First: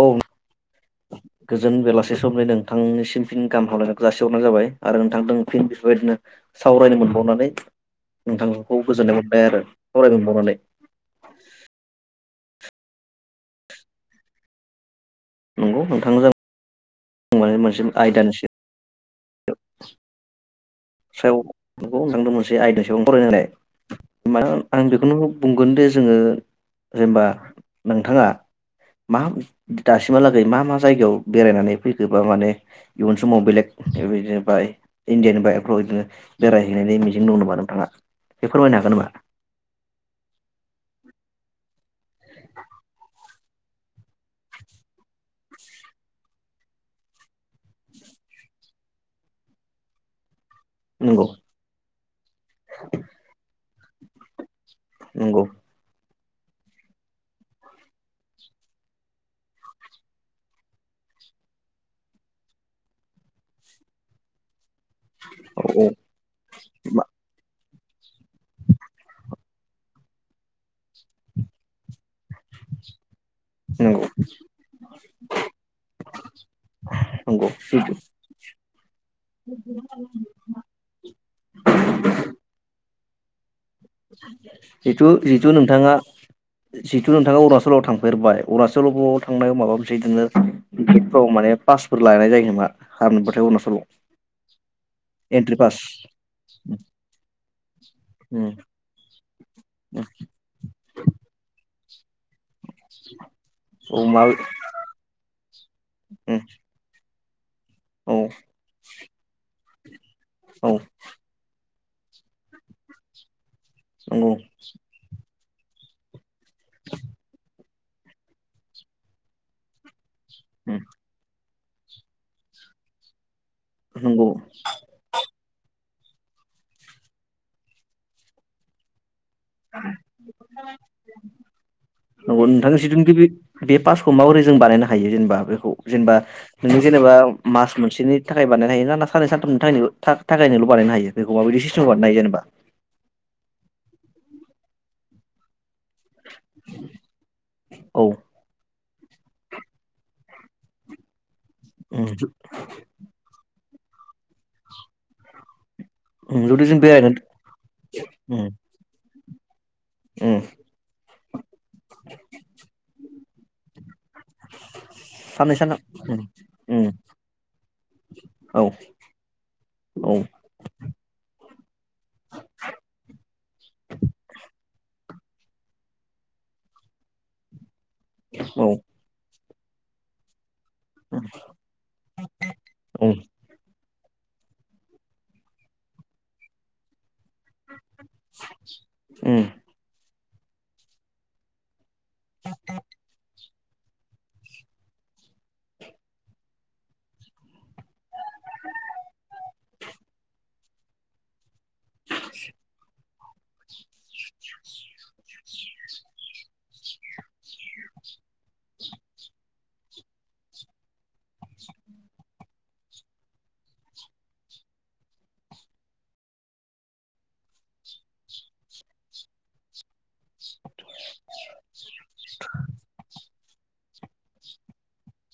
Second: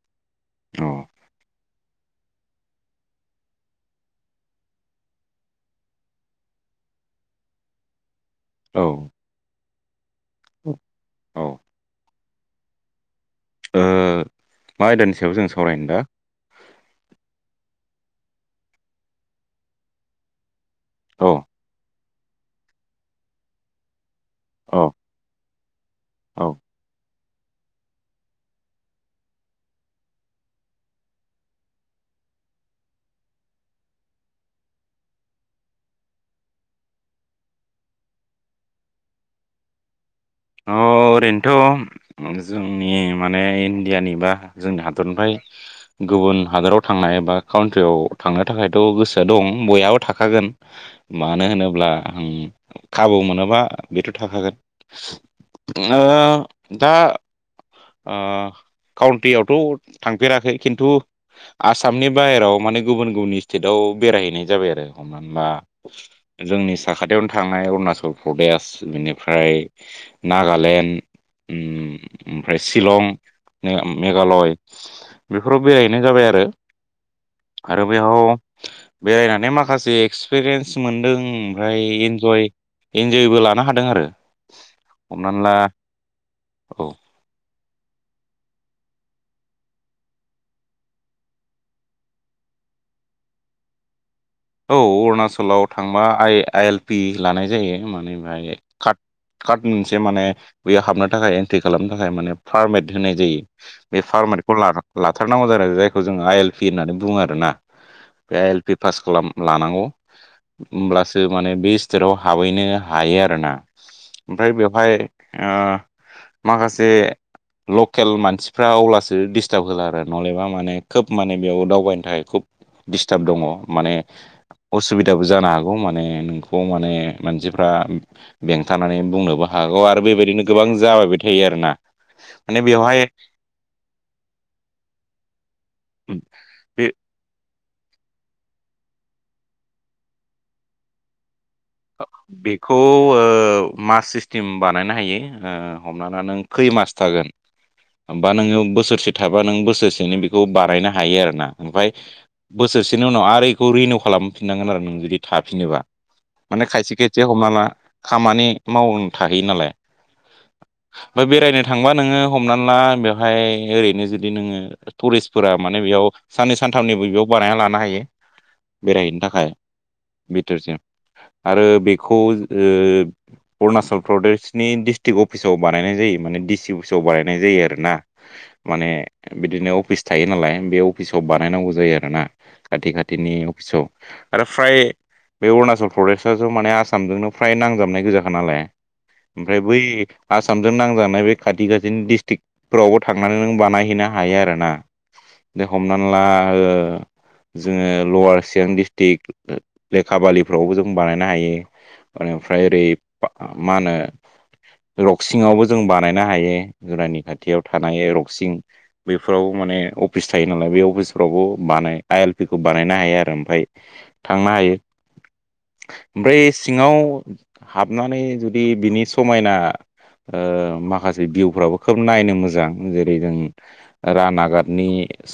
औ औ गोजोन बेलासि। समै नोंथांनिसिम फिन गाहाम हामलनायखौ जासिहरनाय जाबाय आरो नोंथां फिन बेफोरबायदिनो सावरायनो मोनबाव औ नोंथांखौ गोजोननाय मोनबाय आरो फावरायबबावनानै। औ ओ मा आयदानि सायाव जों सावरायनो दा। बुं मे मोनसे आयदानिसै औ सायाव न थांदों मोनसे आयदा सबां फरायनायाय मा आं औ बेखौनो बुंगोन दि जोंङो औ जेनेबा नोंथांङा? मा दासिमहालागै मा मा जायगायाव बेरायनानै फैखोबा माने इयुन समाव बेलेग। बेबायदिनो बाय इण्डियान बाय। बायदिनो बेरायहैनायनि मिजिं दं नामा नोंथांङा बे फोरमायनो हागोन नामा? औ। ओरैनोथ' जोंनि माने इण्डियानि बा जोंनि हादरनिफ्राय गुबुन हादराव थांनाय बा काउन्ट्रियाव थांनो थाखायथ' गोसोआ दं बयहाबो थाखागोन। नंगौ मानो होनोब्ला खाबु मोनोबा बेथ' थाखागोन। नंगौ दा काउन्टियावथ' थांफेराखै खिन्थु आसामनि बाहेरायाव माने गुबुन गुबुन स्टेटाव बेरायहैनाय जाबाय आरो। हा औ जोंनि साखाथियावनो थांनाय। अुचल प्रदेश बेनिफ्राय नागालेण्ड ओमफ्राय शिलं नंगौ मेघालय बेफोराव बेरायहैनाय जाबाय आरो नंगौ आरो जिथु बेयाव बेरायनानै माखासे एक्सपिरियेन्स मोनदों ओमफ्राय इन्जयबो लानो हादों आरो जिथु हमनानै जिथु ला नोंथांङा औ जिथु नोंथांङा अ लाव थांफेरबाय अरुणचलाव थांनायाव माबा मोनसे बिदिनो टिकेटफ्राव माने पासफोर लानाय जायो नामा आरो नुबाथाय अरुणाचलाव औ एन्ट्रि अरुणाचलाव पास थांबा आइ आइ एल पि लानाय जायो। माने [unintelligible] कारत मोनसे माने बेयाव हाबनो थाखाय एन्ट्रि खालामनो थाखाय माने पारमेट होनाय जायो बे औ मा पारमेटखौ लाथारनांगौ आरो जायखौ जों आइ एल पि होननानै बुंङो आरो [unintelligible] औ औ होमब्लासो माने बे स्टेटआव हाबहैनो हायो आरोना नंगौ ओमफ्राय बेवहाय माखासे लकेल मानसिफ्रा अब्लासो दिस्टार्ब होला आरो नलेबा माने खोब माने बेयाव दावबायनो थाखाय खुब डिस्टार्ब दङ माने नंगौ असुबिदाबो जानो हागौ नोंखौ माने मानसिफोरा बेंथानानै बुंनो बो हागौ आरो बेबायदिनो गोबां जाबायबो थायो आरो ना नंगौ नोंथां जिथु निकि बे पासखौ माबोरै जों बानायनो हायो जेनेबा बेखौ जेनेबा नों बे जेनेबा मास मोनसेनि थाखाय बानायनो हायो ना सानै सानथामनि थाखाय थाखायनोल' बानायनो हायो बे बेखौ मास सिस्टेम बानायनो हायो। हमना ला नों खै मास थागोन होमबा नों बोसोरसे थाबा नों बोसोरसेनि बेखौ बानायायनो हायो आरोना ओमफ्राय बोसोरसेनि उनाव आरो बेखौ रिनिउ खालामफिनांगोन आरो नों जुदि थफिनोबा औ जुदि माने जों खायसे खायसे बेरायनो हमना ला खामानि मावनो थाहैयो नालाय उम ओफ्राय बेरायनो थांबा नोंङो हमनानै ला बेवहाय ओरैनो जु दि नोंङो टुरिस्टफोरा साननै माने बेयाव सानथाम उम साननै उम सानथामनिबो बेयाव बारायना लानो हायो औ बेरायहैनो थाखाय औ बिथोरसिम आरो बेखौ ओ अरुणाचल प्रदेशनि डिस्ट स्टि्रिक अफिसाव बानायनाय जायो माने डिसि अफिसाव बानायनाय जायो। आरोना औ माने बिदिनो अफिस थायो नालाय बे अफिसाव बानायनांगौ जायो आरो ना खाथि औ खाथिनि अफिसाव आरो फ्राय बे अरुणाचल प्रदेश ज' माने आसामजोंनो फ्राय नांजाबनाय गोजाखा नालाय उम ओमफ्राय बै आसामजों नांजाबनाय बे खाथि खा बिदिनो डिस्ट्रिकफोरावबो थांनानै नों बानायहैनो हायो आरोना दे हमनानै ला ओ जोंङो लवार चिरां डिस्ट्रिक्ट लेखाबालिफ्रावबो जों बानायनो हायो बेनिफ्राय ओरै मा होनो रक्सिंआवबो जों बानायनो हायो जदानि खाथियाव थानाय रक्सिं बफोराव माने अफिस थायो नालाय बे अफिसफ्रावबो बानाय आइ एल पि खौ बानायनो हायो आरो ओमफफ्राय थांनो हायो ओमफ्राय सिङांव हाबनानै जुदि बिनि समायना माखासे भिउफ्राबो खोब नायनो मोजां जेरै जों रान आगादनि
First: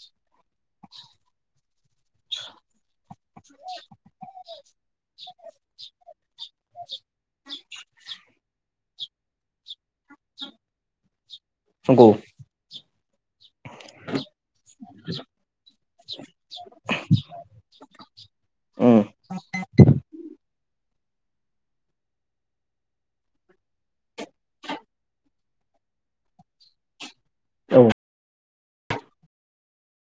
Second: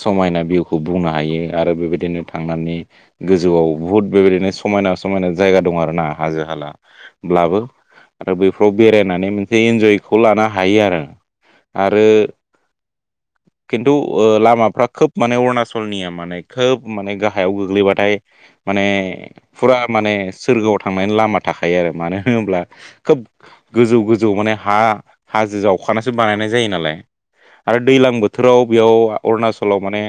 समायना भिउखौ बुंनो हायो आरो बेबायदिनो थांनानै गोजौआव बुहुत बेबायदिनो समायना समायना जायगा दं आरो ना हाजो हालाब्लाबो आरो बैफ्राव बेरायनानै मोनसे इन्जयखौ लानो हायो आरो आरो नंगौ [inaudible] खिन्थु लामाफ्रा खोब माने अरुणाचलनिया माने खोब माने गाहायाव गोग्लैबाथाय माने उम फुरा माने सोरगोआव थांनायनि लामा थाखायो आरो मानो होनोब्ला खोब गोजौ गोजौ माने हा हाजो जावखानायसो बानायनाय जायो नालाय आरो औ दैलां बोथोराव बेयाव अरुणाचलाव माने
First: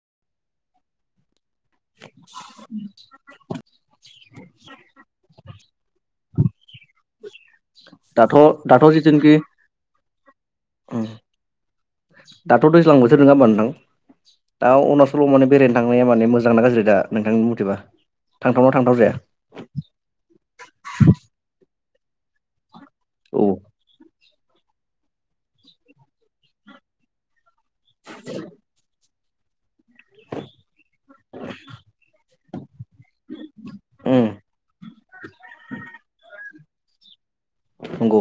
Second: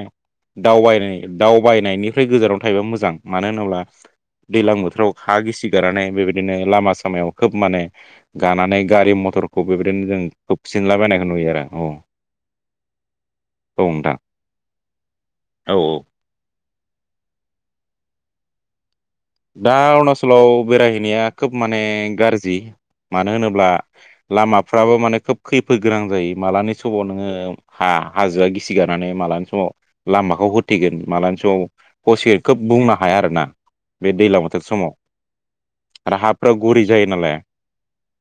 दावबाय दावबायनायनि ओमफ्राय गोजानाव थायोबा मोजां मानो होनोब्ला दैलां बोथोराव हा गिसि गारनानै बेबायदिनो लामा सामायाव खोब माने दाथ' गानानै दाथ' गारि जिथुनाखि मथरखौ बेबायदिनो जों उम खोबसिनलाबायनायखौ नुयो आरो औ। दाथ' दैजां बोथोर नङा होमा नोंथां दा अरुणचलाव माने औ बेरायनो औ थांनाय माने मोजांना गाज्रि दा नोंथांनि मथेबा थांथावनाव थांथाव जाया। दा अरुणाचलाव बेरायहैनाया खोब माने गाज्रि मानो औ होनोब्ला लामाफ्राबो माने खोब खैफोद गोनां जायो मालानि समाव नोङो ह हाजोआ गिसि गारनानै मालानि समाव लामाखौ होथिगोन मालानि समाव हसिन खोब बुंनो हाया आरोना। बे उम दैजलां बोथोर समाव आरो हाफोरााव गुरि जायो नालाय नंगौ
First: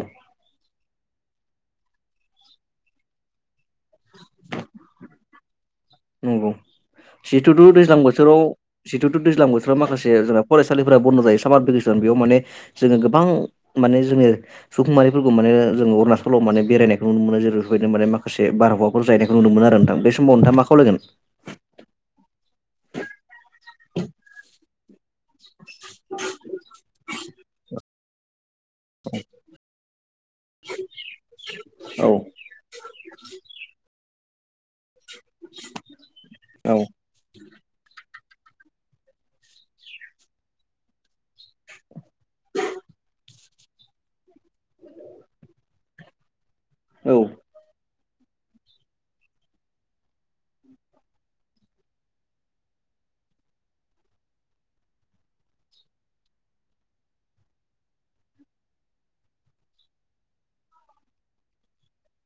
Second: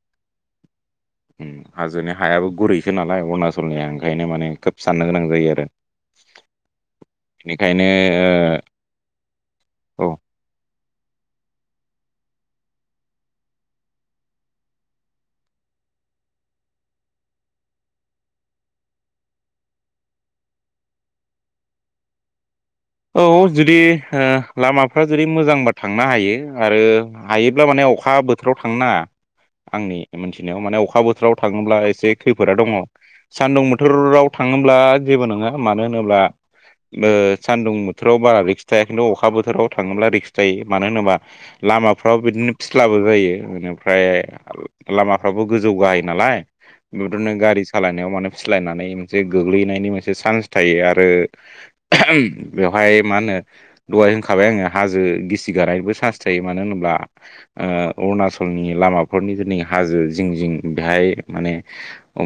[unintelligible] हाजोनि हायाबो गुरैसो नालाय अरुणाचलनिया ओंखायनो माने खोब साननो गोनां जायो आरो नंगौ जिथुथु बेनिखायनो दैज्लां बोथोराव जिथुथु दैज्लां बोथोराव माखासे ओ जों फरेस थसालिफोरा बन्द' जायो सामार भेकेसन बेयाव माने जोंङो गोबां माने जोंङोनि सुबुंमारिफोरखौ माने जोंङो अरुणचलाव माने बेरायनायखौ नुनो मोन जेर बेबायदि मान मासे बारहावाफोर जायनायखौ नुनो मोन आरो नोंथ बे समाव नोंथां मा खावलायगोन। औ जुदि लामाफ्रा जेरै मोजांबा थांनो हायो आरो हायोब्ला माने अखा बोथोराव थांनो नांङा। आंनि मोनथिनायाव माने अखा बोथोराव थांब्ला औ एसे खैफोदा दंङो सान्दुं बोथोराव थांङोब्ला जेबो नंङा मानो होनोब्ला। औ थोराव बारा रिक्स थाया किनथु अखा बोथोराव थांब्ला रिक्स थायो होनोब्ला लामाफोरा बिदिनो फिस्ला जायो बेनिफ्राय लामाफ्राबो गोजौ गाहायो नालाय औ बेदिनो गारि सालाय फलायनानै मोनसे गोग्लैनायनि मोनसे सान्स थायो आरो बेवहाय मा होनो दहाय होनखाबाय आङो हाजो गिसि गारानायबो चान्स थायो मानो होनोब्ला अरुणाचलनि लामाफोरनि दिनै हाजो जिं जिं बेहाय माने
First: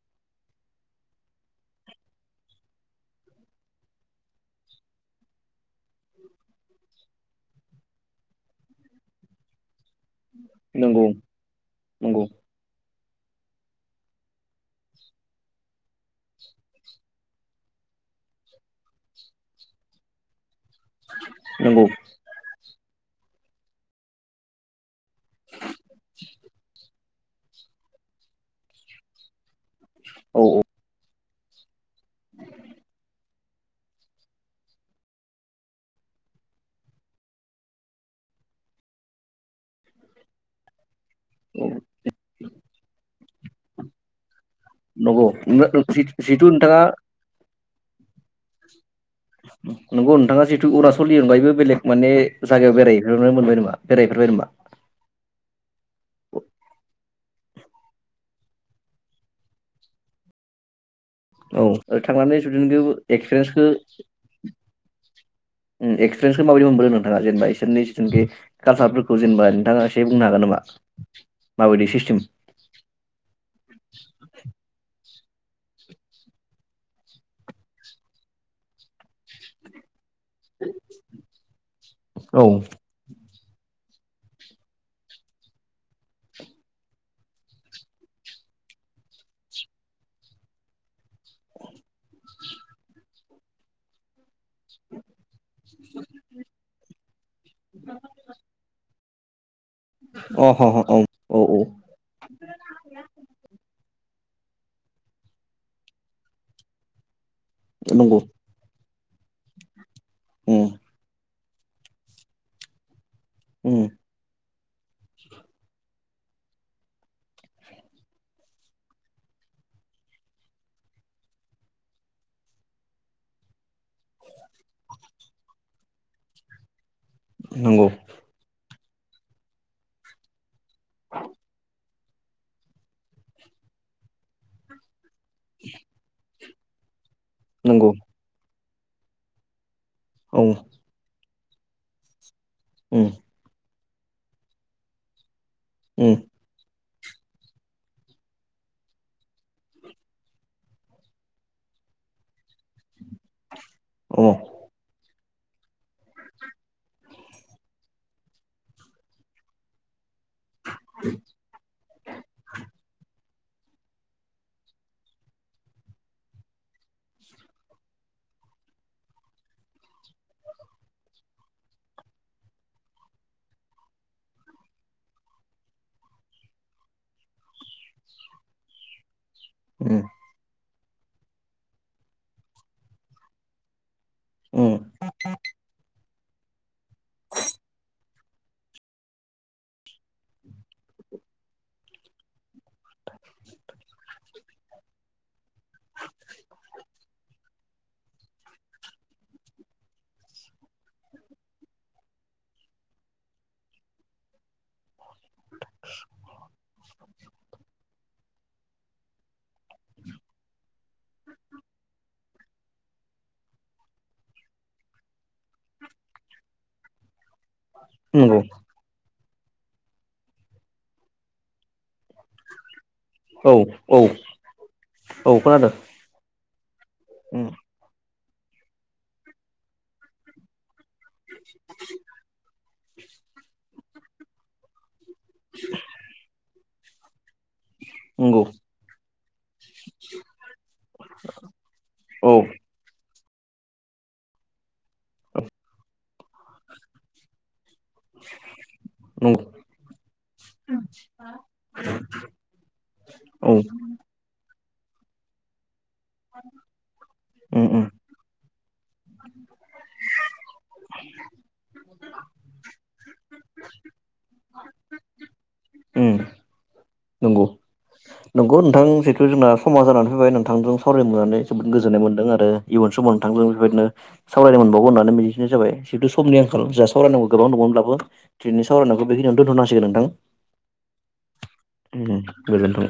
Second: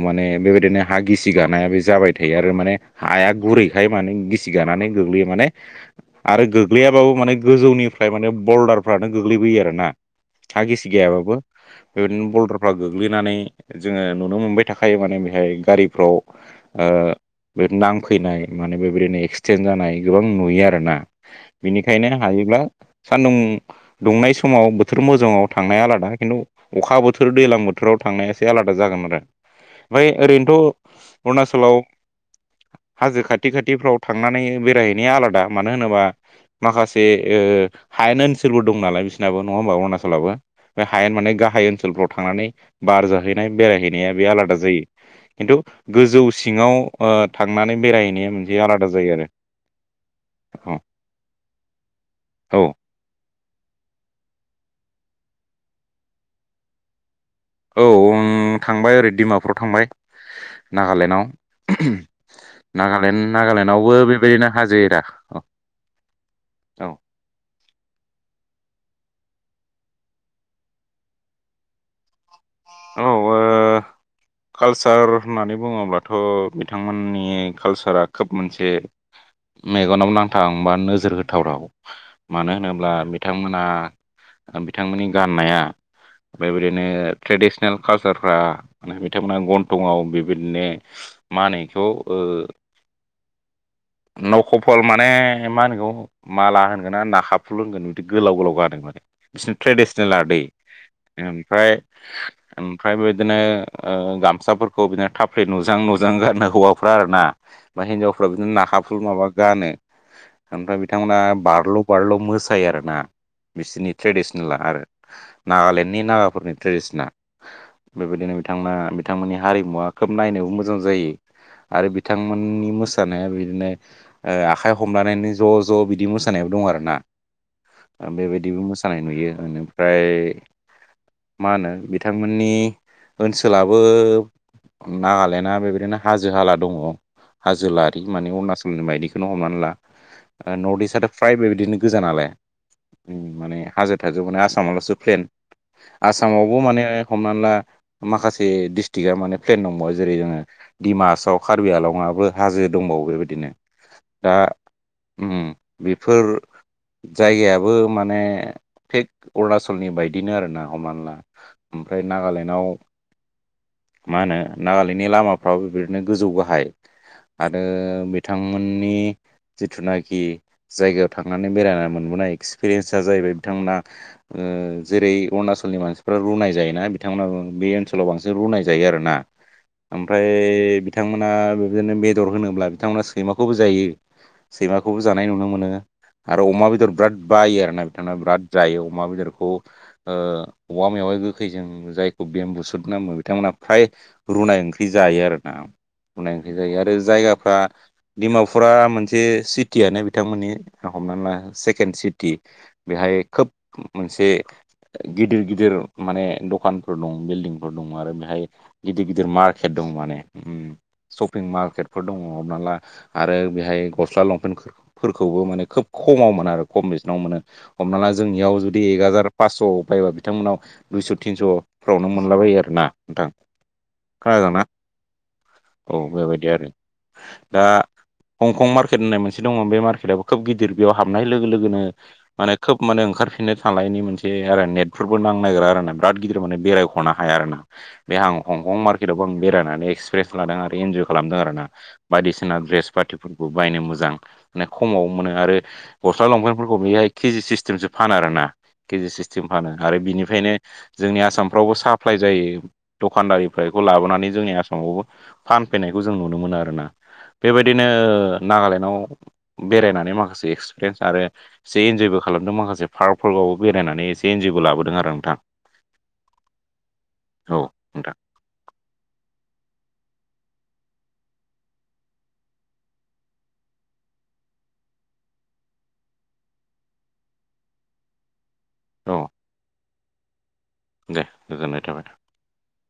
माने म बेबायदिनो हा गिसि गानाया बे जाबाय थायो आरो माने हाया गुरैखाय मान गिसि गानानै [unintelligible] माने आरो गोग्लैयाबाबो माने गोजौनिफ्राय माने बरडारफ्रानो गोग्लैबोयो आरोना हा गिसि नंगौ गाबाबो नंगौ बेबायदिनो बरडारफ्रा गो ग्लैनानै जोङो नुनो मोनबाय थाखायो माने बेहाय गारिफ्राव ओ बे नांफैनाय माने बेबायदिनो एक्सिडेन जानाय गोबां नुयो आरोना नंगौ बेनिखायनो हायोब्ला सान्दुं दुंनाय समाव बोथोर मोजाङाव थांनाया आलादा खिन्थु अखा बो थोर दैलां बोथोराव थांनाया एसे आलादा जागोन आरो बै औ ओरैनोथ' अरुणाचलाव हाजो खाथि खाथिफ्राव थांनानै बे बेरायहैनाया आलादा मानो होनोबा माखासे ओ हायेन ओनसोलबो दं नालाय बिसोरनाबो नङा ओमबा? अरुणाचलावबो बा हायेन माने गाहाय औ ओनसोलफ्राव थांनानै बार जाहैनाय बेरायहैनाया बे आलादा जायो। नंगौ खिन्थु गोजौ जिथु सिङाव नोंथाङा थांनानै बेरायहैनाया मोनसे आलादा जायो आरो नंगौ नोंथाङा जिहेतु अरुनाचलनि अनगायैबो बेलेग माने औ जायगायाव बेरायहैफेरनो मोनबाय नामा बेरायहेरबाय नामा? [inaudible] औ आं थांबाय ओरो डिमापुराव थांबाय नागालेण्ड नागालेण्डआव औ थांनानै [unintelligible] खौ एक्सपिरियेन्सखौ नागालेण्डआवबो बेबायदिनो हाजो एरा औ उम एक्सपिरियेन्सखौ माबायदि औ मोनबोदों नोंथाङा जेनेबा इसोरनि जितुखि कालसार फोरखौ जेनबा नोंथाङा एसे बुंनो हागोन नामा? माबायदि सिस्टेम औ ओ कालसार होननानै बुङोब्लाथ' बिथांमोननि कालसारा खोब मोनसे मेगनावो नांथां बा नोजोर होथावथाव अ मानो होनोब्ला बिथांमोना बिथांमोननि गाननाया ओमफ्राय बिदिनो ट्रेडिसनेल कालसारफ्रा तेमना गन्थङाव बेबायदिनो मा होनो इखौ ओ नखफल माने ए मा होनगौ माला होनगोना नाखा फुल होनगोन बिदि गोलाव गोलाव गानो माने बि ट्रेडिसनेल आदै ह ह औ औ औ ओमफ्राय ओमफ्राय बिदिनो। ओ गामसाफोरखौ बिदिनो थाफ्ले थाफ्ले नुजां नुजां गारनो हौवाफ्रा आरो ना बा नंगौ हिनजावफ्राबो बिदिनो नाखा फुल माबा गानो उम ओमफ्राय बिथांमोना बारल' बारल' मोसायो आरोना। उम बिसिनि ट्रेडिसनेला आरो नागालेण्डनि नागाफोरनि ट्रेडिसना बे बायदिनो बिथाङा बिथांमोननि हारिमुवा खोब नायनोबो मोजां जायो आरो बिथांमोननि मोसानाया बिदिनो ओ आखाइ खनानैनो ज' ज' बिदि मोसानाय दं आरोना नंगौ बेबायबो मो सानाय नुयो बेनिफ्राय मा होनो बिथांमोननि ओनसोलाबो नागालेण्डआ बेबायदिनो हाजो हाला दङ। नंगौ हाजोलारि माने अरुणाचलनि बायदिखौनो हमनानै ला औ नर्थ इस्टाथ' फ्राय बेबादिनो गोजा नालाय उम माने हाजो थाजो माने आसामाल'सो प्लेन उम आसामावबो माने हमनानै ला। माखासे दिडिस्ट्रिक्आ माने प्लेन नंबावा जेरै जोङो डिमासआव कार्बि आलङाबो हाजो दंबावो। बेबायदिनो अ दा उम बेफोर जायगायाबो माने थिग अरुणाचलनि बाय दिनो आरो ना हमानै ला ओमफ्राय नागालेण्डआव मा होनो नागालेण्डनि लामाफ्राबो बेबायदिनो गोजौ गाहाइ आरो बिथांमोननि जिथुनाखि जायगायाव थांनानै बेरायना मोनबोनाय एक्सपिरियेन्स जाहैबाय बिथांमोना। ओ जेरै अरुणाचलनि मानसिफ्रा रुनाय जायो ना बिथांमोनाबो बे ओनसोलाव बांसिन रुनाय जायो आरोना उम ओमफ्राय बिथांमोना बेबादिनो बेदर होनोब्ला बिथांमोना सैमाखौबो जायो। उम सैमाखौबो जानाय नुनो मोनो। आरो अमा बेदर बिराद बायो आरोना बिथाङा बिराद जायो अमा बेदरखौ औवा मेवाय। गोखैजों जायखौ बेम्बुसुद नो बिथांमोनहा फ्राय रुनाय ओंख्रि जायो आरो ना। बुंनाय ओंख्रि जायो आरो जायगाफ्रा डिमापुरा मोनसे सिटियनो बिथांमोननि। हमनाला सेकेणड सिटि बेहाय खोब मोनसे गिदिर गिदिर माने दखानफोर दं बिल्डिं। दं आरो बेहाय गिदिर गिदिर मार्केट दं माने शपिं मार्केटफोर दङ हमना ला आरो बेहाय गस्ला लंपेन्टफोरखौबो माने खोब खम खमाव मोनो आरो खम बेसेनाव मोनो हमना ला नंगौ जोंनियाव जुदि एक हाजार पासस' बायबा बिथांमोनाव दुइस' थिनस'फ्रावनो मोन मोनलाबायो आरोना नोंथां औ औ खोनादोंना? औ खोनादों औ बेबायदि आरो उम दा हंकं मार्केट होननाय मोनसे दङ बे मारकेटबो खोब गिदिर बेयाव हाबनाय लोगो लोगोनो माने खोब माने ओंखारफिननो थनि मोनसे आरो नेट बेफोरबो नां नागिरा आरो ना बिराद गिदिर मान बेरायखौ हाया आरो बे आं नंगौ हंकं मार्केटआवबो आं बेरायनानै एक्सपिरियेन्स लादों आरो इनजय खालामदों आरोना औ बायदिसिना देरेस पाटि फोरखौ बायनो मोजां माने खमावनो मोनो आरो गस्ला लंफेेनफोरखौ बेहाय केजि सिस्टेमसो। फानो आरोना केजि सिस्टेम नंगौ फानो आरो बिनिफ्रायनो जोंनि आसाम साप्लाय जायो औ दखद लाबोनानै जोंनि आसामाव फैनायखौ जों नुनो मोनो आरोना उम बेबायदिनो उम नागालेण्डआव बेरायनानै माखासे एक्सपिरियेन्स आरो एसे इन्जयबो खालामदों माखासे पार्क पार्कआवबो बेरायनानै एसे इन्जय। जेबो लाबोदों आरो नोंथां। [inaudible] नंगौ औ नोंथां नंगौ नोंथां जिहेथु जोंना समाज जानानै फैबाय नांगौ। नोंथांजों सावरायनोनानै जोबोद गोजोननाय मोनदों आरो इयुन समाव नोंथांजों बेबायदिनो सावरायनो मोनबावगोन होननानै मिजिं जाबाय जितु समनि आंखाल जा सावरायनांगौ गोबां दङमोनब्लाबो दिनैनि सावरायनायखौ औ बेखिनिनो दोनथनांसिगोन नोंथां दे गोजोननाय थाबाय। उम गोजोनथों